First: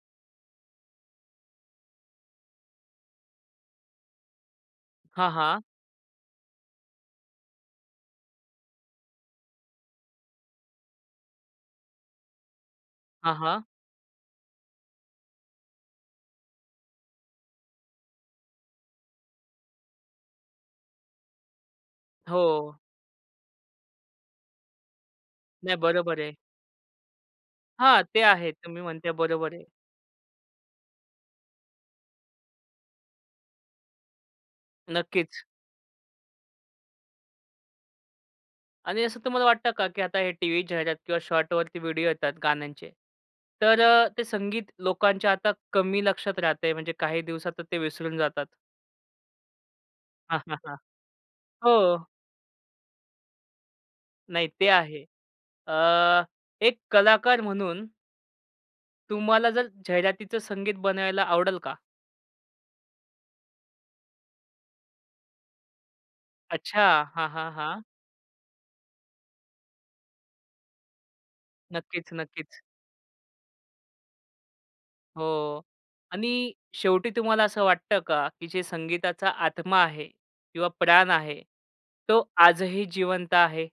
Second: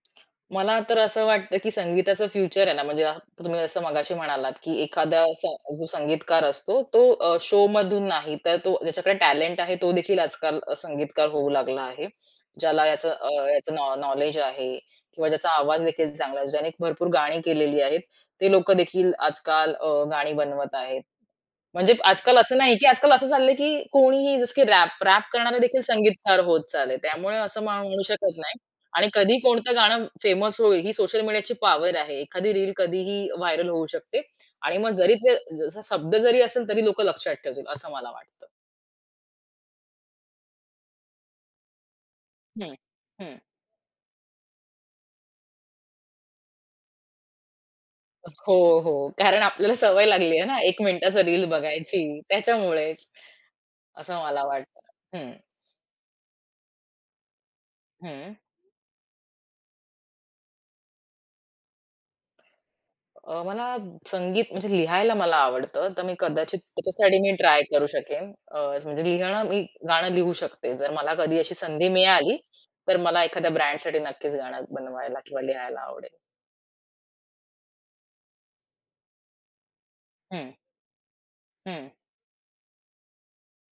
मला तर असं वाटतं, की संगीताचं फ्युचर आहे ना, म्हणजे तुम्ही जसं मगाशी म्हणालात, की एखादा हां, असा हां. जो संगीतकार असतो, तो अ, शोमधून नाही तर तो ज्याच्याकडे टॅलेंट आहे तोदेखील आजकाल अ, संगीतकार होऊ लागला आहे. ज्याला याच अ, हां, हां. याचं नॉ नॉलेज आहे किंवा ज्याचा आवाजदेखील चांगला आहे, ज्याने भरपूर गाणी केलेली आहेत. ते लोकंदेखील आजकाल अ, गाणी बनवत आहेत. म्हणजे आजकाल असं नाही हो. की आजकाल असं चाललंय की कोणीही जसं की रॅप रॅप नाही, करणारेदेखील बरोबर आहे. संगीतकार होत चालले. त्यामुळे असं हां, म्हणू ते शकत आहे. नाही तुम्ही आणि म्हणताय कधी बरोबर आहे. कोणतं गाणं फेमस होईल ही सोशल मीडियाची पॉवर आहे. एखादी रील कधीही व्हायरल होऊ शकते आणि मग जरी जे नक्कीच. जसा शब्द जरी असेल, तरी लोकं लक्षात ठेवतील असं मला वाटतं. आणि असं तुम्हाला वाटतं का, की आता हे टीव्ही जाहिरात किंवा शॉर्टवरती व्हिडिओ येतात हं, गाण्यांचे, हं. तर अ, ते संगीत लोकांच्या आता कमी लक्षात राहतंय म्हणजे काही दिवसात ते विसरून जातात? हो, हो कारण आपल्याला सवय हां, लागलीये न, हां, हां. 1 मिनिटाचं रील हो. बघायची त्याच्यामुळेच. असं मला नाही ते वाटतं. आहे. हं. अ, एक कलाकार म्हणून हं. तुम्हाला जर जाहिरातीचं संगीत बनवायला आवडेल का? अ, मला संगीत म्हणजे लिहायला मला आवडतं. तर मी कदाचित अच्छा. त्याच्यासाठी हां, मी हां, ट्राय हां. करू शकेन. अ, म्हणजे लिहणं मी गाणं लिहू शकते. जर मला कधी अशी संधी नक्कीच, मिळाली, नक्कीच. तर मला एखाद्या ब्रँडसाठी नक्कीच गाणं बनवायला किंवा हो लिहायला आवडेल. आणि शेवटी तुम्हाला असं वाटतं का, की जे संगीताचा आत्मा आहे हं. किंवा प्राण आहे हं. तो आजही जिवंत आहे?